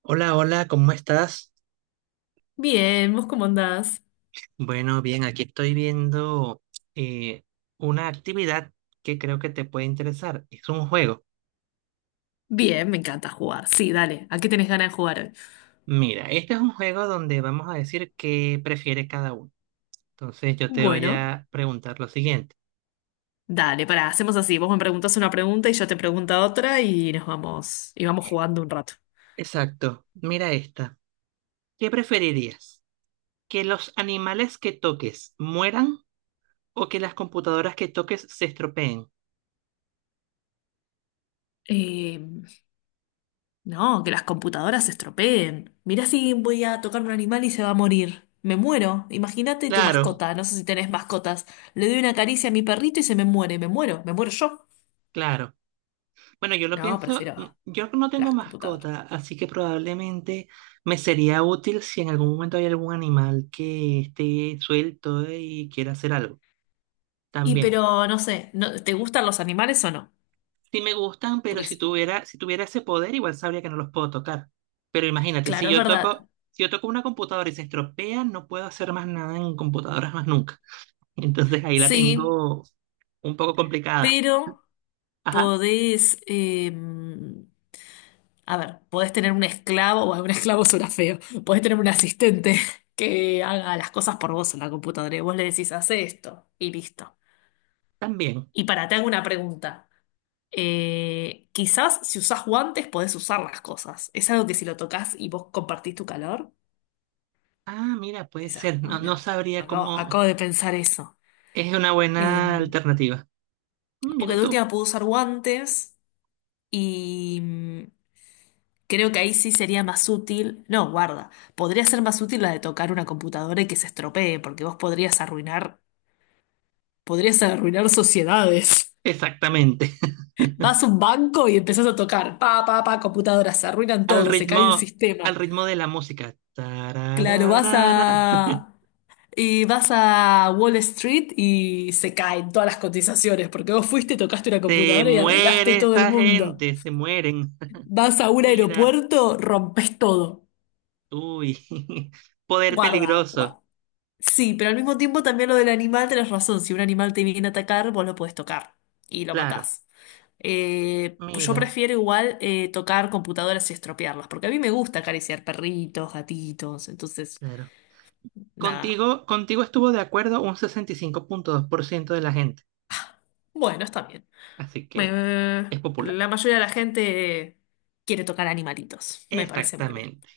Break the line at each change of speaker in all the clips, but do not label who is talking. Hola, hola, ¿cómo estás?
Bien, ¿vos cómo andás?
Bueno, bien, aquí estoy viendo eh, una actividad que creo que te puede interesar. Es un juego.
Bien, me encanta jugar. Sí, dale. ¿A qué tenés ganas de jugar hoy?
Mira, este es un juego donde vamos a decir qué prefiere cada uno. Entonces yo te voy
Bueno,
a preguntar lo siguiente.
dale, pará, hacemos así. Vos me preguntás una pregunta y yo te pregunto otra y nos vamos, y vamos jugando un rato.
Exacto, mira esta. ¿Qué preferirías? ¿Que los animales que toques mueran o que las computadoras que toques se estropeen?
Eh, no, que las computadoras se estropeen. Mirá si voy a tocar un animal y se va a morir. Me muero. Imagínate tu
Claro,
mascota. No sé si tenés mascotas. Le doy una caricia a mi perrito y se me muere. Me muero. Me muero yo.
claro. Bueno, yo lo
No,
pienso.
prefiero
Yo no tengo
las computadoras.
mascota, así que probablemente me sería útil si en algún momento hay algún animal que esté suelto y quiera hacer algo.
Y
También.
pero, no sé, ¿te gustan los animales o no?
Sí me gustan, pero
Porque
si
s-
tuviera, si tuviera ese poder, igual sabría que no los puedo tocar. Pero imagínate, si
Claro, es
yo toco,
verdad.
si yo toco una computadora y se estropea, no puedo hacer más nada en computadoras más nunca. Entonces ahí la
Sí,
tengo un poco complicada.
pero
Ajá,
podés, a ver, podés tener un esclavo, bueno, un esclavo suena feo, podés tener un asistente que haga las cosas por vos en la computadora y vos le decís, hace esto y listo.
también.
Y para, te hago una pregunta. Quizás si usás guantes podés usar las cosas. ¿Es algo que si lo tocas y vos compartís tu calor?
Ah, mira, puede
Esa es
ser. No, no
buena.
sabría
Acabo,
cómo.
acabo de pensar eso.
Es una buena
Em,
alternativa. Mm,
porque
mira
de
tú.
última puedo usar guantes. Y creo que ahí sí sería más útil. No, guarda. Podría ser más útil la de tocar una computadora y que se estropee, porque vos podrías arruinar sociedades.
Exactamente.
Vas a un banco y empezás a tocar. Pa, pa, pa, computadoras, se arruinan
Al
todo, se cae el
ritmo, al
sistema.
ritmo de la música.
Claro, vas
Tarararara.
a. Y vas a Wall Street y se caen todas las cotizaciones, porque vos fuiste, tocaste una
Se
computadora y arruinaste
muere
todo el
esa
mundo.
gente, se mueren.
Vas a un
Mira,
aeropuerto, rompes todo.
uy. Poder
Guarda,
peligroso.
guarda. Sí, pero al mismo tiempo también lo del animal, tenés razón. Si un animal te viene a atacar, vos lo podés tocar y lo
Claro.
matás. Pues yo
Mira,
prefiero igual tocar computadoras y estropearlas, porque a mí me gusta acariciar perritos, gatitos, entonces,
claro.
nada.
Contigo estuvo de acuerdo un 65,2% de la gente.
Bueno, está bien.
Así
Me-
que
me-
es popular.
la mayoría de la gente quiere tocar animalitos, me parece muy bien.
Exactamente.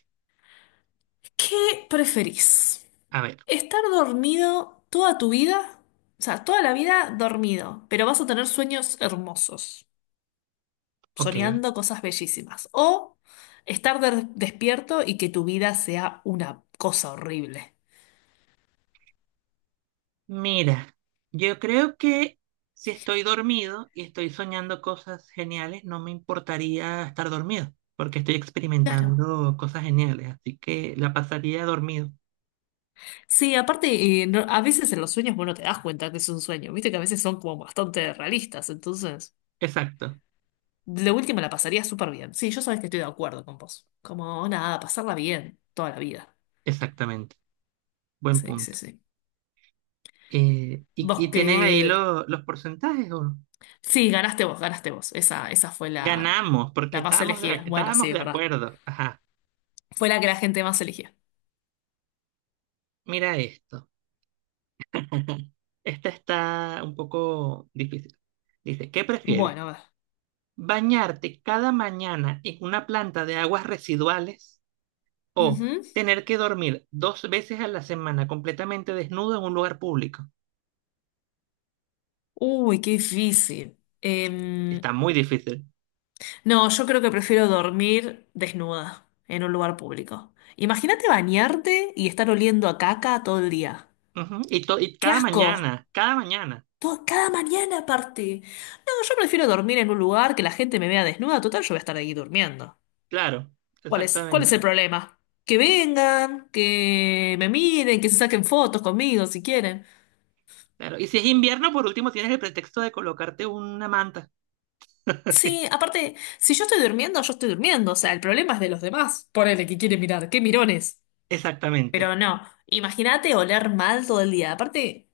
¿Qué preferís?
A ver,
¿Estar dormido toda tu vida? O sea, toda la vida dormido, pero vas a tener sueños hermosos,
ok.
soñando cosas bellísimas. O estar despierto y que tu vida sea una cosa horrible.
Mira, yo creo que si estoy dormido y estoy soñando cosas geniales, no me importaría estar dormido, porque estoy
Claro.
experimentando cosas geniales, así que la pasaría dormido.
Sí, aparte, a veces en los sueños vos no te das cuenta que es un sueño. Viste que a veces son como bastante realistas. Entonces,
Exacto,
lo último la pasaría súper bien. Sí, yo sabes que estoy de acuerdo con vos. Como nada, pasarla bien toda la vida.
exactamente. Buen
Sí, sí,
punto.
sí.
Y,
Vos
y
que...
tienen ahí los porcentajes, ¿o no?
Sí, ganaste vos, ganaste vos. Esa fue la,
Ganamos, porque
la más
estábamos de,
elegida. Bueno,
estábamos
sí, es
de
verdad.
acuerdo. Ajá,
Fue la que la gente más elegía.
mira esto. Esta está un poco difícil. Dice, ¿qué prefieres?
Bueno, a
Bañarte cada mañana en una planta de aguas residuales
ver.
o
Ujú.
tener que dormir dos veces a la semana completamente desnudo en un lugar público.
Uy, qué difícil. Em,
Está muy difícil.
no, yo creo que prefiero dormir desnuda en un lugar público. Imagínate bañarte y estar oliendo a caca todo el día.
Ujú, y, y
¡Qué
cada
asco!
mañana, cada mañana.
Todo, cada mañana aparte. No, yo prefiero dormir en un lugar que la gente me vea desnuda. Total, yo voy a estar ahí durmiendo.
Claro,
¿Cuál es
exactamente.
el problema? Que vengan, que me miren, que se saquen fotos conmigo si quieren.
Claro. Y si es invierno, por último, tienes el pretexto de colocarte una manta.
Sí, aparte, si yo estoy durmiendo, yo estoy durmiendo. O sea, el problema es de los demás. Ponele que quiere mirar. ¡Qué mirones!
Exactamente.
Pero no, imagínate oler mal todo el día. Aparte,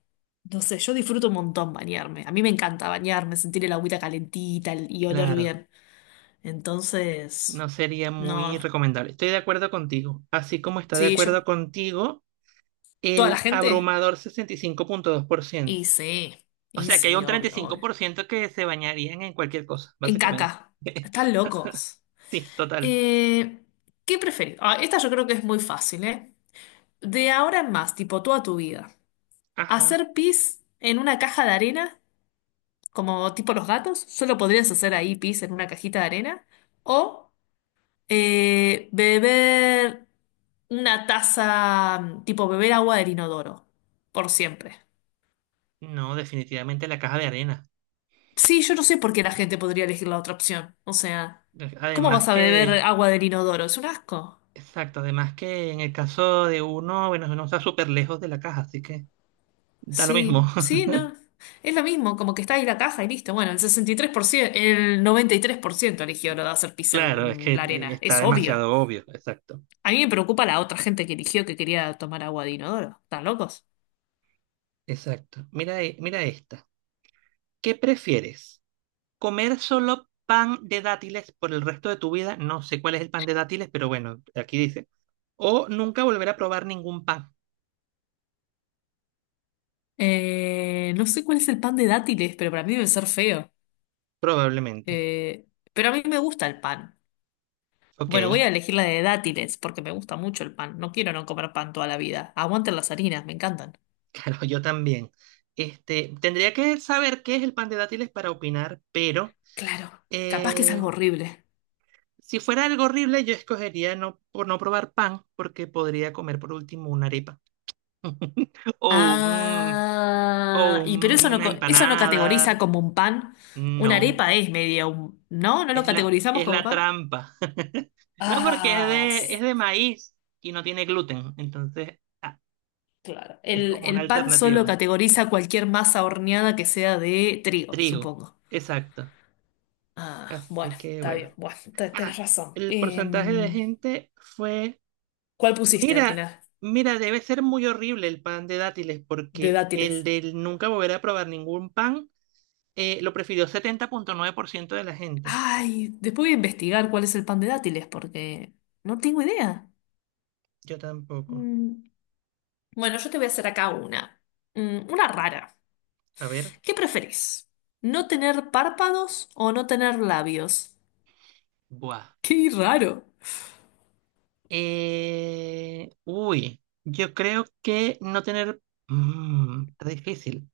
no sé, yo disfruto un montón bañarme. A mí me encanta bañarme, sentir el agüita calentita y oler
Claro.
bien. Entonces,
No sería muy
no,
recomendable. Estoy de acuerdo contigo. Así como está de
sí, yo,
acuerdo contigo
toda la
el
gente.
abrumador 65,2%.
Y sí,
O
y
sea que hay
sí,
un treinta y
obvio,
cinco
obvio.
por ciento que se bañarían en cualquier cosa,
En
básicamente.
caca, están locos.
Sí, total.
Eh, ¿qué preferís? Ah, esta yo creo que es muy fácil, ¿eh? De ahora en más, tipo toda tu vida.
Ajá.
¿Hacer pis en una caja de arena, como tipo los gatos? Solo podrías hacer ahí pis en una cajita de arena o beber una taza, tipo beber agua del inodoro, por siempre.
No, definitivamente la caja de arena.
Sí, yo no sé por qué la gente podría elegir la otra opción. O sea, ¿cómo
Además
vas a beber
que,
agua del inodoro? Es un asco.
exacto, además que en el caso de uno, bueno, uno está súper lejos de la caja, así que da lo mismo.
Sí, sí, no. Es lo mismo, como que está ahí la caja y listo. Bueno, el 63%, el 93% eligió lo de hacer pis
Claro, es que
en la arena.
está
Es obvio.
demasiado obvio, exacto.
A mí me preocupa la otra gente que eligió que quería tomar agua de inodoro. ¿Están locos?
Exacto. Mira, mira esta. ¿Qué prefieres? Comer solo pan de dátiles por el resto de tu vida, no sé cuál es el pan de dátiles, pero bueno, aquí dice. O nunca volver a probar ningún pan,
No sé cuál es el pan de dátiles, pero para mí debe ser feo.
probablemente.
Eh, pero a mí me gusta el pan.
Ok,
Bueno, voy a elegir la de dátiles porque me gusta mucho el pan. No quiero no comer pan toda la vida. Aguanten las harinas, me encantan.
claro, yo también. Este, tendría que saber qué es el pan de dátiles para opinar, pero
Claro, capaz que es
eh,
algo horrible.
si fuera algo horrible, yo escogería no, por no probar pan, porque podría comer por último una arepa. O o
Ah, y pero eso no,
una
eso no categoriza
empanada.
como un pan. Una
No.
arepa es media un... ¿No? ¿No lo
Es la,
categorizamos
es
como
la
pan?
trampa. No, porque es
Ah.
de, es de maíz y no tiene gluten. Entonces,
Claro.
es
El,
como una
el pan solo
alternativa.
categoriza cualquier masa horneada que sea de trigo,
Trigo.
supongo.
Exacto.
Ah, bueno,
Así que
está bien.
bueno.
Bueno, tenés
Ah,
razón.
el porcentaje de
Em,
gente fue.
¿cuál pusiste al
Mira,
final?
debe ser muy horrible el pan de dátiles,
De
porque el
dátiles.
del nunca volver a probar ningún pan lo prefirió 70,9% de la gente.
Ay, después voy a investigar cuál es el pan de dátiles porque no tengo idea.
Yo tampoco.
Mm, Bueno, yo te voy a hacer acá una. Una rara.
A ver.
¿Qué preferís? ¿No tener párpados o no tener labios?
Buah.
Qué raro.
Uy, yo creo que no tener... Mm, está difícil.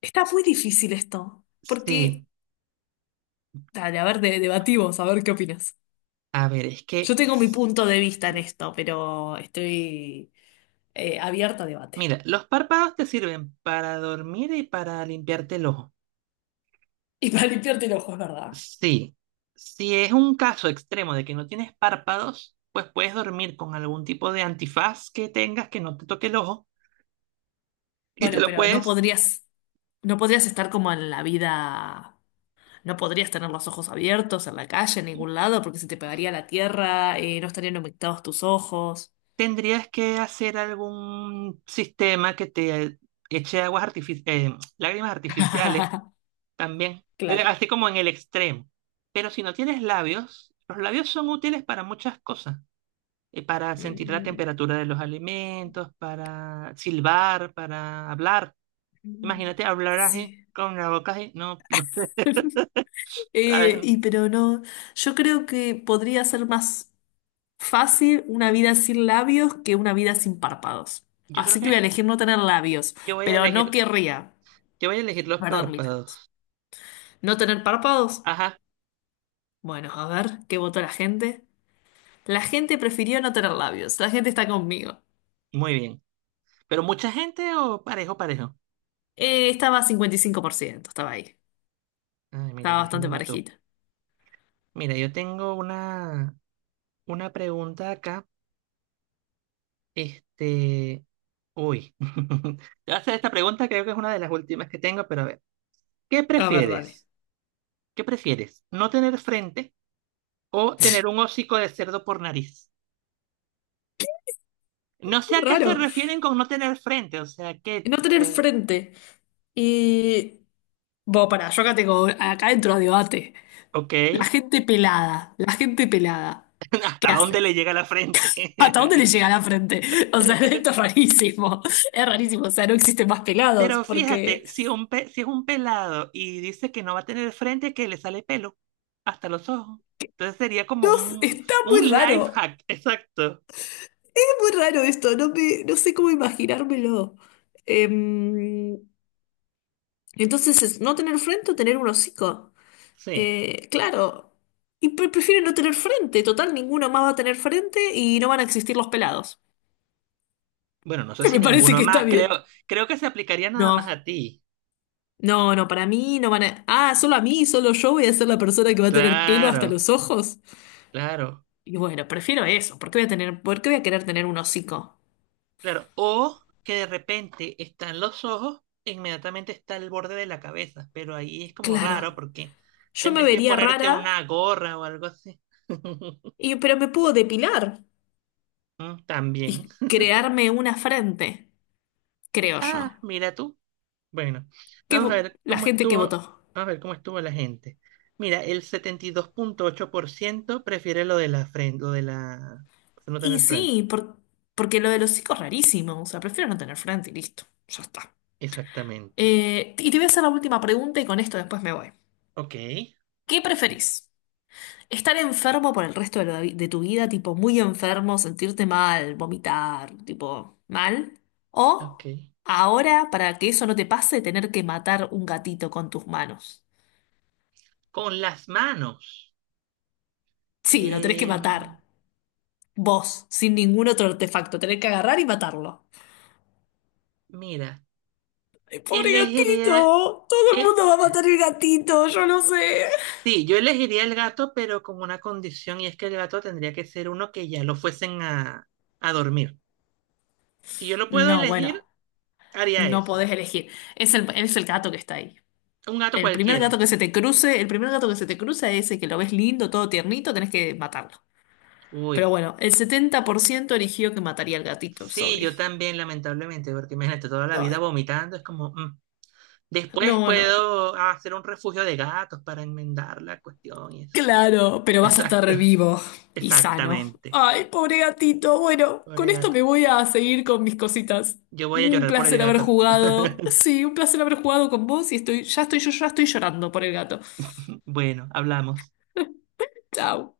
Está muy difícil esto, porque...
Sí,
Dale, a ver, debatimos, a ver qué opinas.
a ver, es
Yo
que...
tengo mi punto de vista en
sí,
esto, pero estoy abierta a debate.
mira, los párpados te sirven para dormir y para limpiarte el ojo.
Y para limpiarte el ojo, es verdad.
Sí, si es un caso extremo de que no tienes párpados, pues puedes dormir con algún tipo de antifaz que tengas que no te toque el ojo y te
Bueno,
lo
pero no
puedes...
podrías, no podrías estar como en la vida, no podrías tener los ojos abiertos en la calle, en ningún lado, porque se te pegaría la tierra, no estarían humectados tus ojos.
Tendrías que hacer algún sistema que te eche aguas lágrimas artificiales también,
Claro.
así como en el extremo. Pero si no tienes labios, los labios son útiles para muchas cosas, para sentir la
Mm,
temperatura de los alimentos, para silbar, para hablar. Imagínate hablar así
sí.
con la boca así, no, no. A
Eh,
ver,
y pero no, yo creo que podría ser más. Fácil una vida sin labios que una vida sin párpados.
yo creo
Así que voy a
que
elegir no tener labios,
yo voy a
pero no
elegir,
querría
yo voy a elegir los
perder mis labios.
párpados.
¿No tener párpados?
Ajá,
Bueno, a ver, ¿qué votó la gente? La gente prefirió no tener labios. La gente está conmigo.
muy bien. Pero mucha gente o parejo, parejo.
Estaba 55%, estaba ahí.
Ay, mira,
Estaba bastante
imagínate tú.
parejita.
Mira, yo tengo una pregunta acá. Este, uy, te voy a hacer esta pregunta, creo que es una de las últimas que tengo, pero a ver, ¿qué
A ver, dale.
prefieres? ¿Qué prefieres? ¿No tener frente o tener un hocico de cerdo por nariz? No sé a qué se
Raro.
refieren con no tener frente, o sea, que,
No tener
eh,
frente. Y... Bueno, pará, yo acá tengo... Acá dentro a debate.
ok,
La gente pelada. La gente pelada. ¿Qué
¿hasta dónde
hace?
le llega la frente?
¿Hasta dónde le llega la frente? O sea, esto es rarísimo. Es rarísimo. O sea, no existen más pelados
Pero
porque...
fíjate, si, si es un pelado y dice que no va a tener frente, que le sale pelo hasta los ojos. Entonces sería como
No, está
un
muy
life
raro.
hack, exacto.
Es muy raro esto. No sé cómo imaginármelo. Em, entonces, es no tener frente o tener un hocico.
Sí.
Claro. Y prefiero no tener frente. Total, ninguno más va a tener frente y no van a existir los pelados.
Bueno, no sé
Que
si
me parece
ninguno
que está
más,
bien.
creo que se aplicaría nada más a
No.
ti.
No, no, para mí no van a... Ah, solo a mí, solo yo voy a ser la persona que va a tener pelo hasta
Claro,
los ojos.
claro,
Y bueno, prefiero eso. ¿Por qué voy a tener, por qué voy a querer tener un hocico?
claro. O que de repente están los ojos, e inmediatamente está el borde de la cabeza, pero ahí es como
Claro,
raro porque
yo me
tendrías que
vería
ponerte
rara,
una gorra o algo así.
pero me puedo depilar
Mm, también.
y crearme una frente, creo
Ah,
yo.
mira tú. Bueno,
¿Qué vo- la gente que
vamos
votó?
a ver cómo estuvo la gente. Mira, el 72,8% prefiere lo de la frente, lo de la no
Y
tener frente.
sí, porque lo del hocico es rarísimo. O sea, prefiero no tener frente y listo. Ya está.
Exactamente.
Y te voy a hacer la última pregunta y con esto después me voy.
Ok,
¿Qué preferís? Estar enfermo por el resto de, de tu vida, tipo muy enfermo, sentirte mal, vomitar, tipo mal.
ok.
O ahora, para que eso no te pase, tener que matar un gatito con tus manos.
Con las manos.
Sí, lo tenés que
Em,
matar. Vos, sin ningún otro artefacto. Tenés que agarrar y matarlo.
mira,
¡Ay, pobre
elegiría,
gatito! Todo el
eh,
mundo va a matar el gatito, yo no sé.
sí, yo elegiría el gato, pero con una condición, y es que el gato tendría que ser uno que ya lo fuesen a dormir. Si yo lo puedo
No,
elegir,
bueno,
haría
no
eso.
podés elegir. Es el gato que está ahí.
Un gato
El primer gato
cualquiera.
que se te cruce, el primer gato que se te cruza es ese que lo ves lindo, todo tiernito, tenés que matarlo. Pero
Uy.
bueno, el 70% eligió que mataría al gatito, es
Sí,
obvio.
yo también, lamentablemente, porque imagínate toda la vida
Ay,
vomitando, es como, mm. Después
no, no.
puedo hacer un refugio de gatos para enmendar la cuestión y eso.
Claro, pero vas a
Exacto,
estar vivo y sano.
exactamente.
Ay, pobre gatito. Bueno, con
Pobre
esto
gato.
me voy a seguir con mis cositas.
Yo voy a
Un
llorar por el
placer haber
gato.
jugado. Sí, un placer haber jugado con vos y estoy, ya estoy, yo ya estoy llorando por el gato.
Bueno, hablamos.
Chao.